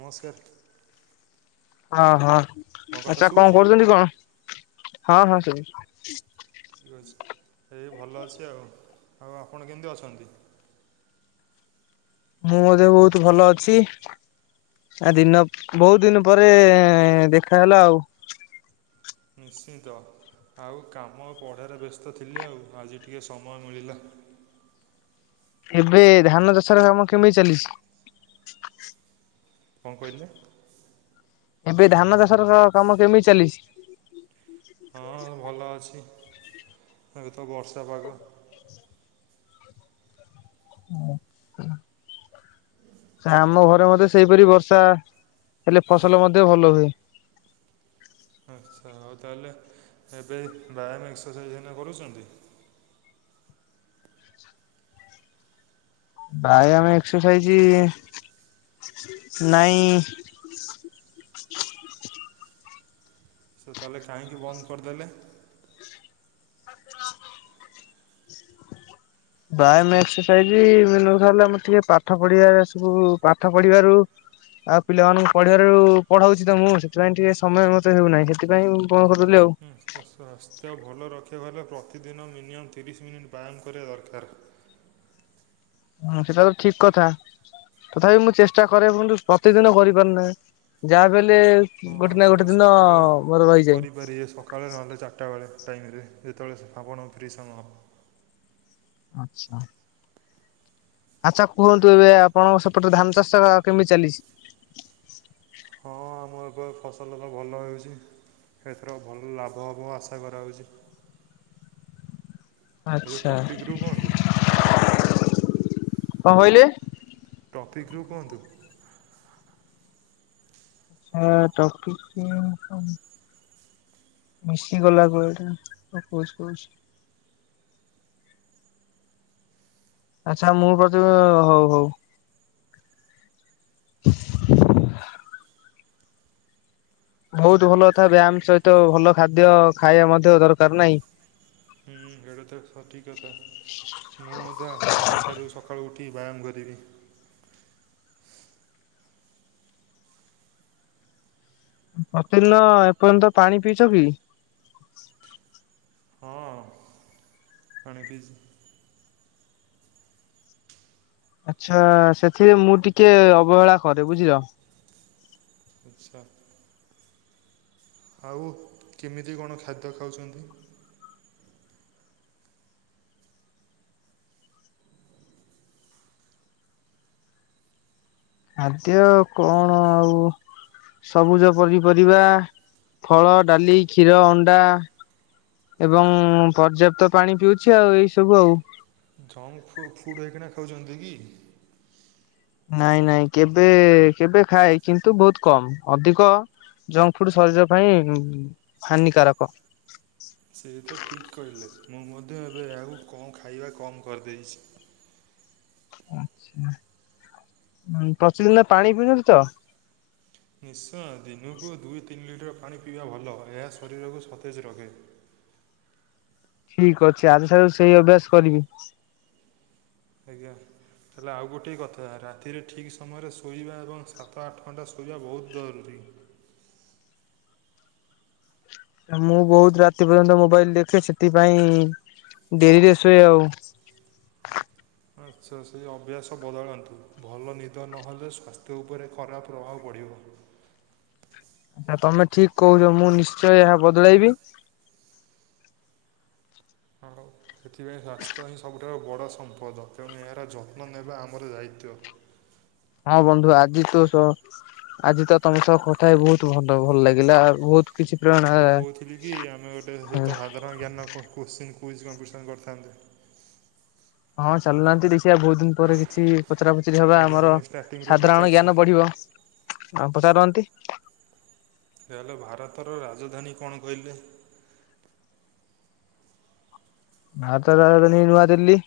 ନମସ୍କାର ହଁ ହଁ ମୋ କଥା ଆଚ୍ଛା କଣ ଶୁଭୁଛି କରୁଛନ୍ତି କଣ? ଠିକ୍ ଅଛି ଏଇ ଭଲ ଅଛି ଆଉ। ଆଉ ଆପଣ କେମିତି ଅଛନ୍ତି? ମୁଁ ମଧ୍ୟ ବହୁତ ଭଲ ଅଛି। ଆ ଦିନ ବହୁତ ଦିନ ପରେ ଦେଖାହେଲା ଆଉ। ନିଶ୍ଚିନ୍ତ ଆଉ କାମ ପଢ଼ାରେ ବ୍ୟସ୍ତ ଥିଲି ଆଉ ଆଜି ଟିକେ ସମୟ ମିଳିଲା। ଏବେ ଧାନ ଚାଷର କାମ କେମିତି ଚାଲିଛି? କଅଁ କହିଲେ? ଏବେ ଧାନ ଚାଷର କାମ କେମିତି ଚାଲିଛି? ହଁ ଭଲ ଅଛି ଏବେ ତ ବର୍ଷା ପାଗ। ହଉ। ଆମ ଘରେ ମଧ୍ୟ ସେହିପରି ବର୍ଷା ହେଲେ ଫସଲ ମଧ୍ୟ ଭଲ ହୁଏ। ଆଚ୍ଛା ହଉ ତାହେଲେ ଏବେ ବ୍ୟାୟାମ ଏକ୍ସରସାଇଜ୍ ଏଇନା କରୁଛନ୍ତି? ଭାଇ ଆମେ ଏକ୍ସରସାଇଜ ନାଇଁ ସେ ତାହେଲେ କାହିଁକି ବନ୍ଦ କରିଦେଲେ? ବାୟାମ ଏକ୍ସରସାଇଜ ମେନ୍ କଥା ହେଲା ମୋର ଟିକେ ପାଠ ପଢ ସବୁ ପାଠ ପଢିବାରୁ ଆଉ ପିଲାମାନଙ୍କୁ ପଢିବାରୁ ପଢାଉଛି ତ ମୁଁ ସେଥିପାଇଁ ଟିକେ ସମୟ ମତେ ହେଉନାହିଁ ସେଥିପାଇଁ କଣ କରୁଦଥିଲି ଆଉ। ସ୍ୱାସ୍ଥ୍ୟ ଭଲ ରଖିବାକୁ ହେଲେ ପ୍ରତିଦିନ ମିନିମମ୍ ତିରିଶ ମିନିଟ୍ ବ୍ୟାୟାମ କରିବା ଦରକାର। ହଁ ସେଟା ତ ଠିକ କଥା। ତଥାପି ମୁଁ ଚେଷ୍ଟା କରେ କିନ୍ତୁ ପ୍ରତିଦିନ କରିପାରୁନାହିଁ ଯାହା ବି ହେଲେ ହଁ ଗୋଟେ ନା ଗଲେ ଗୋଟେ ଦିନ ସକାଳେ ମୋର ରହିଯାଏ। [unintelligible] ସକାଳେ ନହେଲେ ଚାରିଟା ବେଳେ ଟାଇମ୍ ରେ ଯେତେବେଳେ ଆପଣ ଫ୍ରି ସମୟ ଆଚ୍ଛା? ଆଚ୍ଛା କୁହନ୍ତୁ ଏବେ ଆପଣଙ୍କ ସେପଟେ ଧାନ ଚାଷ କେମିତି ଚାଲିଛି? ହଁ ଆମ ଏବେ ଫସଲ ଭଲ ହେଉଛି। ଏଥର ଭଲ ଲାଭ ହବ ଆଶା କରାହଉଛି। ଏ ଯେଉଁ ଆଚ୍ଛା। ଟପିକ୍ରୁ କୁହନ୍ତୁ କଣ କହିଲେ? ଟପିକ୍ ରୁ କୁହନ୍ତୁ। ହଁ ଟପିକ କଣ [unintelligible] ମିଶି ଗଲା କୁ ଏଟା କହୁ କହୁଛି [inaudible] ଆଚ୍ଛା ମୁଁ ବୌଦ୍ଧଏ ହଉ ହଉ। ବହୁତ ଭଲ କଥା ବ୍ୟାୟାମ ସହିତ ଭଲ ଖାଦ୍ୟ ଖାଇବା ମଧ୍ୟ ଦରକାର ନାହିଁ। ହୁଁ ଏଇଟା ତ ସଠିକ କଥା। ମୁଁ ମଧ୍ୟ ଆସନ୍ତାକାଲିଠାରୁ ସକାଳୁ ଉଠି ବ୍ୟାୟାମ କରିବି। ପ୍ରତିଦିନ ଏପର୍ଯ୍ୟନ୍ତ ପାଣି ପିଇଛ କି? ହଁ ପାଣି ପିଇଛି। ଆଚ୍ଛା ସେଥିରେ ମୁଁ ଟିକେ ଅବହେଳା କରେ ବୁଝିିଲ। ଆଚ୍ଛା। ଆଉ କେମିତି କଣ ଖାଦ୍ୟ ଖାଉଛନ୍ତି? ଖାଦ୍ୟ କଣ ଆଉ ସବୁଜ ପନିପରିବା, ଫଳ, ଡାଲି, କ୍ଷୀର, ଅଣ୍ଡା। ଏବଂ ପର୍ଯ୍ୟାପ୍ତ ପାଣି ପିଉଛି ଆଉ ଏଇ ସବୁ ଆଉ। ଜଙ୍କ ଫୁଡ଼୍ ଫୁଡ୍ ହେଇକିନା ଖାଉଛନ୍ତି କି? ନାଇଁ ନାଇଁ କେବେ କେବେ ଖାଏ କିନ୍ତୁ ବୋହୁତ କମ୍ ଅଧିକ ଜଙ୍କ୍ ଫୁଡ୍ ଶରୀର ପାଇଁ ହାନିକାରକ। ସେ ତ ଠିକ୍ କହିଲେ। ମୁଁ ମଧ୍ୟ ଏବେ ଆଉ କଣ ଖାଇବା କମ୍ କରିଦେଇଚି। ଆଚ୍ଛା ପ୍ରତିଦିନ ପାଣି ପିଉଚନ୍ତି ତ? ନିଶ୍ଚୟ ଦିନକୁ ଦୁଇ ତିନି ଲିଟର ପାଣି ପିଇବା ଭଲ। ଏହା ଶରୀରକୁ ସତେଜ ରଖେ। ଠିକ୍ ଅଛି ଆଜି ଠାରୁ ସେଇ ଅଭ୍ୟାସ କରିବି। ଆଜ୍ଞା। ତାହେଲେ ଆଉ ଗୋଟିଏ କଥା ରାତିରେ ଠିକ୍ ସମୟରେ ଶୋଇବା ଏବଂ ସାତ ଆଠ ଘଣ୍ଟା ଶୋଇବା ବୋହୁତ ଦରୁରୀ। ଆ ମୁଁ ବୋହୁତ ରାତି ପର୍ଯ୍ୟନ୍ତ ମୋବାଇଲ୍ ଦେଖେ ସେଥିପାଇଁ ଡେରିରେ ଶୁଏ ଆଉ। ଆଚ୍ଛା ସେଇ ଅଭ୍ୟାସ ବଦଳାନ୍ତୁ ଭଲ ନିଦ ନହେଲେ ସ୍ୱାସ୍ଥ୍ୟ ଉପରେ ଖରାପ ପ୍ରଭାବ ପଡିବ। ଆ ତମେ ଠିକ୍ କୋହୁଚ। ମୁଁ ନିଶ୍ଚୟ ଏହା ବଦଳାଇବି। ଆଉ ସେଥିପାଇଁ ସ୍ୱାସ୍ଥ୍ୟ ହିଁ ସବୁଠୁାରୁ ବଡ ସମ୍ପଦ ତେଣୁ ଏହାର ଯତ୍ନ ନେବା ଆମର ଦାୟିତ୍ୱ। ହଁ ବନ୍ଧୁ ଆଜି ତ ଆଜି ତ ସ ଆଜି ତ ତମ ସହ କଥା ହେଇ ବୋହୁତ ଭଲ ଭଲ ଲାଗିଲା ଆ ବୋହୁତ ମୁଁ କୋହୁଥିଲି କି ଆମେ ଗୋଟେ ଶ୍ଵତ ସାଧାରଣ ଜ୍ଞାନ କ କୋଶ୍ଚିନ୍ କୁଇଜ୍ କମ୍ପିଟିସନ୍ କରିଥାନ୍ତେ। ହଁ ଚାଲୁ ନାହାନ୍ତି ଦେଖିଆ ବୋହୁତ ଦିନ ପରେ କିଛି ପଚରା ପଚୁରି ହବା ତାହେଲେ ଆମର ମୁଁ ଷ୍ଟାର୍ଟିଂରୁ ସାଧାରଣ ପଚାରୁଛି ଜ୍ଞାନ ବଢିବ ଆଉ ପଚାରନ୍ତି। ହେଲେ ଭାରତର ରାଜଧାନୀ କଣ କହିଲେ? [unintelligible] ନୂଆଦିଲ୍ଲୀ।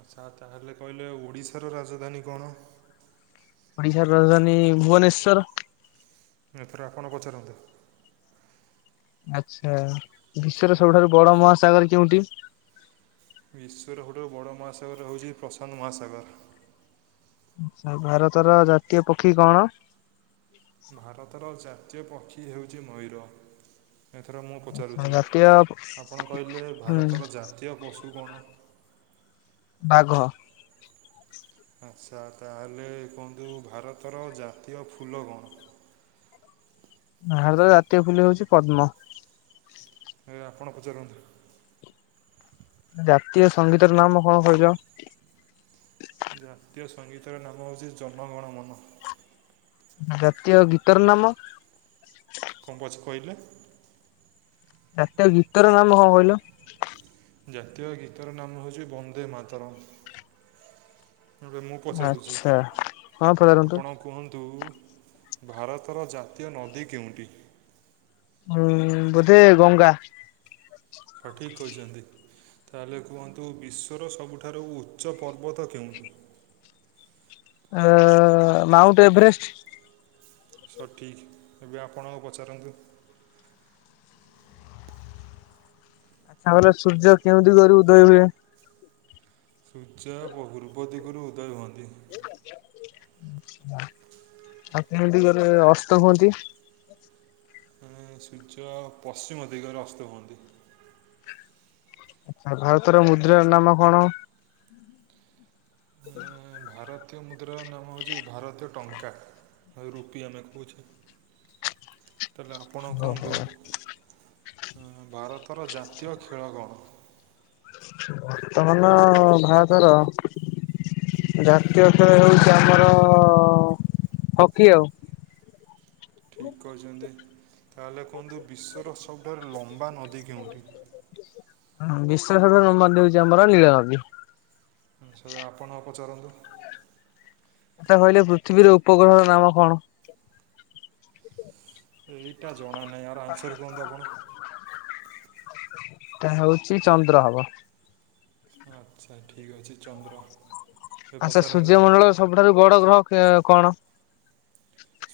ଆଚ୍ଛା ତାହେଲେ କହିଲେ ଓଡିଶାର ରାଜଧାନୀ କଣ? ଓଡିଶାର ରାଜଧାନୀ ଭୁବନେଶ୍ଵର। ଏଥରେ ଆପଣ ପଚାରନ୍ତୁ। ଆଚ୍ଛା ବିଶ୍ଵର ସବୁଠାରୁ ବଡ ମହାସାଗର କେଉଁଠି? ବିଶ୍ୱର ସବୁଠାରୁ ବଡ ମହାସାଗର ହୋଉଚି ପ୍ରଶାନ୍ତ ମହାସାଗର। ଆଚ୍ଛା ଭାରତର ଜାତୀୟ ପକ୍ଷୀ କଣ? ଭାରତର ଜାତୀୟ ପକ୍ଷୀ ହେଉଚି ମୟୂର। ଏଥର ମୁଁ ଆଚ୍ଛା ପଚାରୁଚି। ଜାତୀୟ ଆପଣ କହିଲେ ହୁଁ ଭାରତର ଜାତୀୟ ପଶୁ କଣ? ବାଘ। ଆଚ୍ଛା ତାହେଲେ କୁହନ୍ତୁ ଭାରତର ଜାତୀୟ ଫୁଲ କଣ? ହାରତ ଜାତୀୟ ଫୁଲ ହୋଉଚି ପଦ୍ମ। ଏବେ ଆପଣ ପଚାରନ୍ତୁ। ଜାତୀୟ ସଙ୍ଗୀତର ନାମ କଣ କହିଲ? ଜାତୀୟ ସଙ୍ଗୀତର ନାମ ହୋଉଚି ଜନଗଣ ମନ ଜାତୀୟ ଗୀତର ନାମ? କଣ ପଚ କହିଲେ? ଜାତୀୟ ଗୀତର ନାମ କଣ କହିଲ? ଜାତୀୟ ଗୀତର ନାମ ହୋଉଚି ବନ୍ଦେ ମାତାରାମ୍। ଏବେ ମୁଁ ପଚାରୁଛଚି। ଆଚ୍ଛା ହଁ ପଚାରନ୍ତୁ ଆପଣ କୁହନ୍ତୁ ଭାରତର ଜାତୀୟ ନଦୀ କେଉଁଠି? ଉଁ ବୋଧେ ଗଙ୍ଗା। ହଁ ଠିକ୍ କହିଚନ୍ତି। ତାହେଲେ କୁହନ୍ତୁ ବିଶ୍ଵର ସବୁଠାରୁ ଉଚ୍ଚ ପର୍ବତ କେଉଁଠି? ଏଁ ମାଉଣ୍ଟ ଏଭରେଷ୍ଟ। ସଠିକ୍ ଏବେ ଆପଣ ଆଉ ପଚାରନ୍ତୁ। ତାପରେ ସୂର୍ଯ୍ୟ କେଉଁ ଦିଗରୁ ଉଦୟ ହୁଏ? ସୂଚା ବହୁରୂପ ଦିଗରୁ ଉଦୟ ହୁଅନ୍ତି। ଆଉ କେଉଁ ଦିଗରେ ଅସ୍ତ ହୁଅନ୍ତି? ଉଁ ସୂର୍ଯ୍ୟ ପଶ୍ଚିମ ଦିଗରେ ଅସ୍ତ ହୁଅନ୍ତି। ଆଛା ଭାରତର ମୁଦ୍ରା ନାମ କଣ? ଏଁ, ଭାରତୀୟ ମୁଦ୍ରାର ନାମ ହେଉଛି ଭାରତୀୟ ଟଙ୍କା ଆଉ ରୁପି ଆମେ କହୁଛେ। ତାହେଲେ ଆପଣ କୁହନ୍ତୁ? ଅ ଭାରତର ଜାତୀୟ ଖେଳ କଣ? ବର୍ତ୍ତମାନ ଭାରତ ର ଜାତୀୟ ଖେଳ ହେଉଛି ଆମର ହକି ଆଉ। ଠିକ୍ କହିଛନ୍ତି ତାହେଲେ କୁହନ୍ତୁ ବିଶ୍ୱର ସବୁଠାରୁ ଲମ୍ବା ନଦୀ କେଉଁଠି? ହଁ ବିଶ୍ୱର ସବୁଠାରୁ ନମ୍ବର ଦଉଛି ଆମର ଲୀଳ ନଦୀ। ଆଛା ଆପଣ ପଚାରନ୍ତୁ। ଏଟା କହିଲେ ପୃଥିବୀର ଉପଗ୍ରହର ନାମ କଣ? ଏଇଟା ଜଣା ନାହିଁ ଆର୍ ଆନ୍ସର୍ କୁହନ୍ତୁ ଆପଣ? ଏଟା ହଉଛି ଚନ୍ଦ୍ର ହବ। ଆଚ୍ଛା ଠିକ୍ ଅଛି ଚନ୍ଦ୍ର। ଏବେ ଆଚ୍ଛା ପଚାରନ୍ତୁ। ସୂର୍ଯ୍ୟମଣ୍ଡଳର ସବୁଠାରୁ ବଡ ଗ୍ରହ କେ କଣ?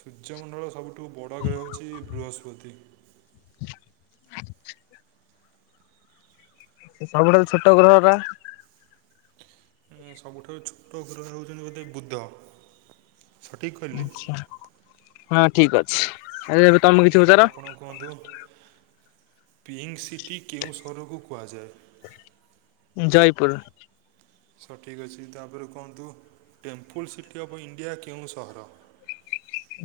ସୂର୍ଯ୍ୟମଣ୍ଡଳର ସବୁଠୁ ବଡ଼ ଗ୍ରହ ହେଉଛି ବୃହସ୍ପତି। ସେ ସବୁଠାରୁ ଛୋଟ ଗ୍ରହ ଟା? ସବୁଠାରୁ ଛୋଟ ଗ୍ରହ ହେଉଛନ୍ତି ବୋଧେ ବୁଦ୍ଧ ସଠିକି କହିଲି? ଆଚ୍ଛା। ହଁ ଠିକ ଅଛି। ଆରେ ଏବେ ତମେ କିଛି ତାହେଲେ ପଚାର ଆପଣ କୁହନ୍ତୁ ପିଙ୍କ ସିଟି କେଉଁ ସହରକୁ କୁହାଯାଏ? ଜୟପୁର। ସଠିକ୍ ଅଛି ତାପରେ କୁହନ୍ତୁ ଟେମ୍ପୁଲ୍ ସିଟି ଅଫ୍ ଇଣ୍ଡିଆ କେଉଁ ସହର?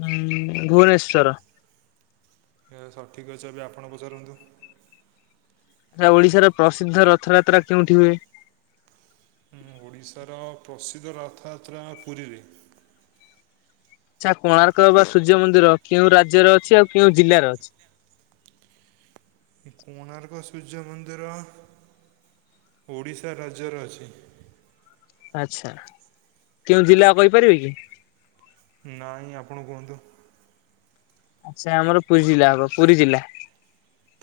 ଉୁଁ ଭୁବନେଶ୍ଵର। ସଠିକ୍ ଅଛି ଏବେ ଆପଣ ପଚାରନ୍ତୁ। ଆଛା ଓଡିଶାର ପ୍ରସିଦ୍ଧ ରଥଯାତ୍ରା କେଉଠି ହୁଏ? ଉଁ ଓଡ଼ିଶାର ପ୍ରସିଦ୍ଧ ରଥଯାତ୍ରା ପୁରୀରେ। ଆଚ୍ଛା କୋଣାର୍କ ବା ସୂର୍ଯ୍ୟ ମନ୍ଦିର କେଉଁ ରାଜ୍ୟରେ ଅଛି ଆଉ କେଉଁ ଜିଲ୍ଲାରେ ଅଛି? କୋଣାର୍କ ସୂର୍ଯ୍ୟ ମନ୍ଦିର ଓଡ଼ିଶା ରାଜ୍ୟର ଅଛି। ଆଚ୍ଛା କେଉଁ ଜିଲ୍ଲା କହିପାରିବେ କି? ନାଇ ଆପଣ କୁହନ୍ତୁ? ଆସା ଆମର ପୁରୀ ଜିଲ୍ଲା ହବ ପୁରୀ ଜିଲ୍ଲା।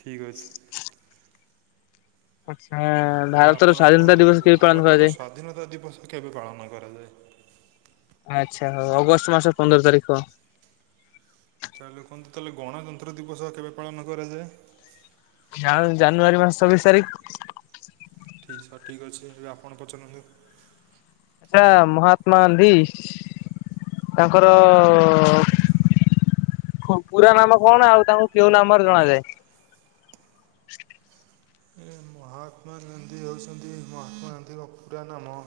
ଠିକ୍ ଅଛି। ଆଚ୍ଛା। ତାଲେ ଭାରତର ଆପଣ ସ୍ଵାଧୀନତା କୁହନ୍ତୁ ଦିବସ କେବେ ପାଳନ ଭାରତର କରାଯାଏ? ସ୍ୱାଧୀନତା ଦିବସ କେବେ ପାଳନ କରାଯାଏ? ଆଚ୍ଛା ହଉ ଅଗଷ୍ଟ ମାସ ପନ୍ଦର ତାରିଖ। ତାହେଲେ କୁହନ୍ତୁ ତାହେଲେ ଗଣତନ୍ତ୍ର ଦିବସ କେବେ ପାଳନ କରାଯାଏ? ଯା ଜାନୁଆରୀ ମାସ ଛବିଶି ତାରିଖ। ଠିକ୍ ସଠିକ୍ ଅଛିି ଏବେ ଆପଣ ପଚାରନ୍ତୁ। ଆଚ୍ଛା ମହାତ୍ମା ଗାନ୍ଧୀ ତାଙ୍କର କ ପୁରା ନାମ କଣ ଆଉ ତାଙ୍କୁ କେଉଁ ନାମରେ ଜଣାଯାଏ? ଏ ମହାତ୍ମା ଗାନ୍ଧୀ ହେଉଛନ୍ତି, ମହାତ୍ମା ଗାନ୍ଧୀଙ୍କ ପୁରା ନାମ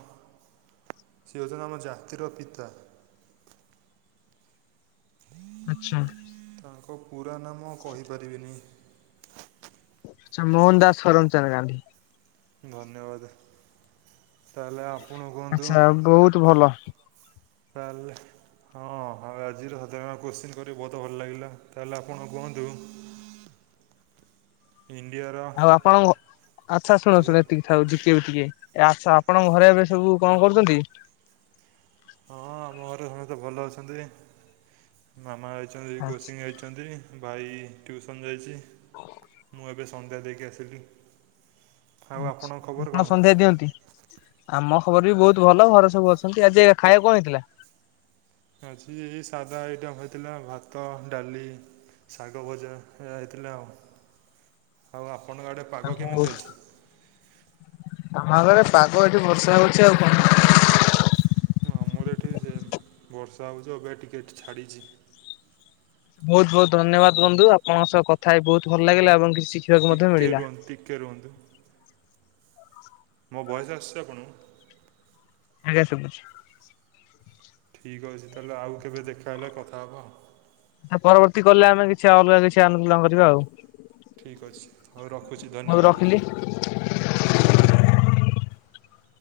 ସେ ହେଉଚନ୍ତି ଆମ ଜାତିର ପିତା। ଆଛା। ଓ, ପୁରା ନାମ କହିପାରିବିନି। ଆଛା, ମୋହନ ଦାସ କରମଚାନ୍ଦ ଗାନ୍ଧୀ। ଧନ୍ୟବାଦେ, ତାଏଲେ ଆଛା, ବହୁତ ଭଲ। ତାଲେ ହଁ ଅଁ, ଆଜିର ସାଧାରଣ କୋଶ୍ଚିନ୍ କରି ବହୁତ ଭଲ ଲାଗିଲା, ତାହାଲେ ଆପଣ କୁହନ୍ତୁ [inaudible] ଇଣ୍ଡିଆର ଆଉ ଆପଣ, ଆଛା, ଶୁଣ ଆଜ୍ଞା ଶୁଣ ଏତିକି [unintelligible] ଟିକେ, ଆଛା, ଆପଣଙ୍କ ଘରେ ଏବେ ସବୁ କଣ କରୁଚନ୍ତି? ହଁ, ଆମ ଘରେ ସମସ୍ତେ ଭଲ ଅଛନ୍ତି, ମାମା ଅଛନ୍ତି ଆଚ୍ଛା କୋଚିଙ୍ଗ ଯାଇ ସେମିତି, ଭାଇ ଟ୍ୟୁସନ୍ ଯାଇଚି। ମୁଁ ଏବେ ସନ୍ଧ୍ୟା ଦେଇକି ଆସିଲି। ଆଉ ଆଛା, ଆପଣଙ୍କ ଖବର କଣ ଆପଣ ସନ୍ଧ୍ୟା ଦିଅନ୍ତି? ଆମ ଖବର ବି ବହୁତ ଭଲ, ଘରେ ସବୁ ଅଛନ୍ତି, ଆଜି ଖାଇଆକୁ କଣ ହେଇଥିଲା? ଆଜି ଏଇ ସାଦା ଆଇଟମ୍ ହୋଇଥିଲା, ଭାତ, ଡାଲି ଶାଗ ଭଜା ଏଇଆ ହେଇଥିଲା ଆଉ, ଆଉ ଆପଣଙ୍କ ଆଡେ [unintelligible] ପାଗ ଏଠି ବର୍ଷା ହଉଚି ଆଉ କଣ? ହଁ, ଆମର ଏଠି ସେ ବର୍ଷା ହଉଚି, ଅବିକା ଟିକେଟ୍ ଏଠି ଛାଡ଼ିଚି। ବହୁତ ବହୁତ ଧନ୍ୟବାଦ ବନ୍ଧୁ, ଆପଣଙ୍କ ସହ କଥା ହେଇ ବହୁତ ଭଲ ଲାଗିଲା, ଏବଂ କିଛି ଶିଖ୍ ଟିକେ ରୁହନ୍ତୁ, ଟିକେ ରୁହନ୍ତୁ। ମୋ ଭଏସ୍ ଆସିଛି ଆପଣଙ୍କୁ? ଆଜ୍ଞା ଶୁବୁଚି। ଠିକ୍ ଅଛି, ତାଲେ ଆଉ କେବେ ଦେଖାହେଲେ କଥା ହବା ଆ। ଆ ପରବର୍ତ୍ତୀ କଲ୍ ରେ, ଆମେ କିଛି ଅଲଗା କିଛି ଆଲୋଚନା କରିବା ଆଉ। ଠିକ୍ ଅଛି, ହଉ ରଖୁଚି, ମୁଁ ଧନ୍ୟବାଦ। ରଖିଲି।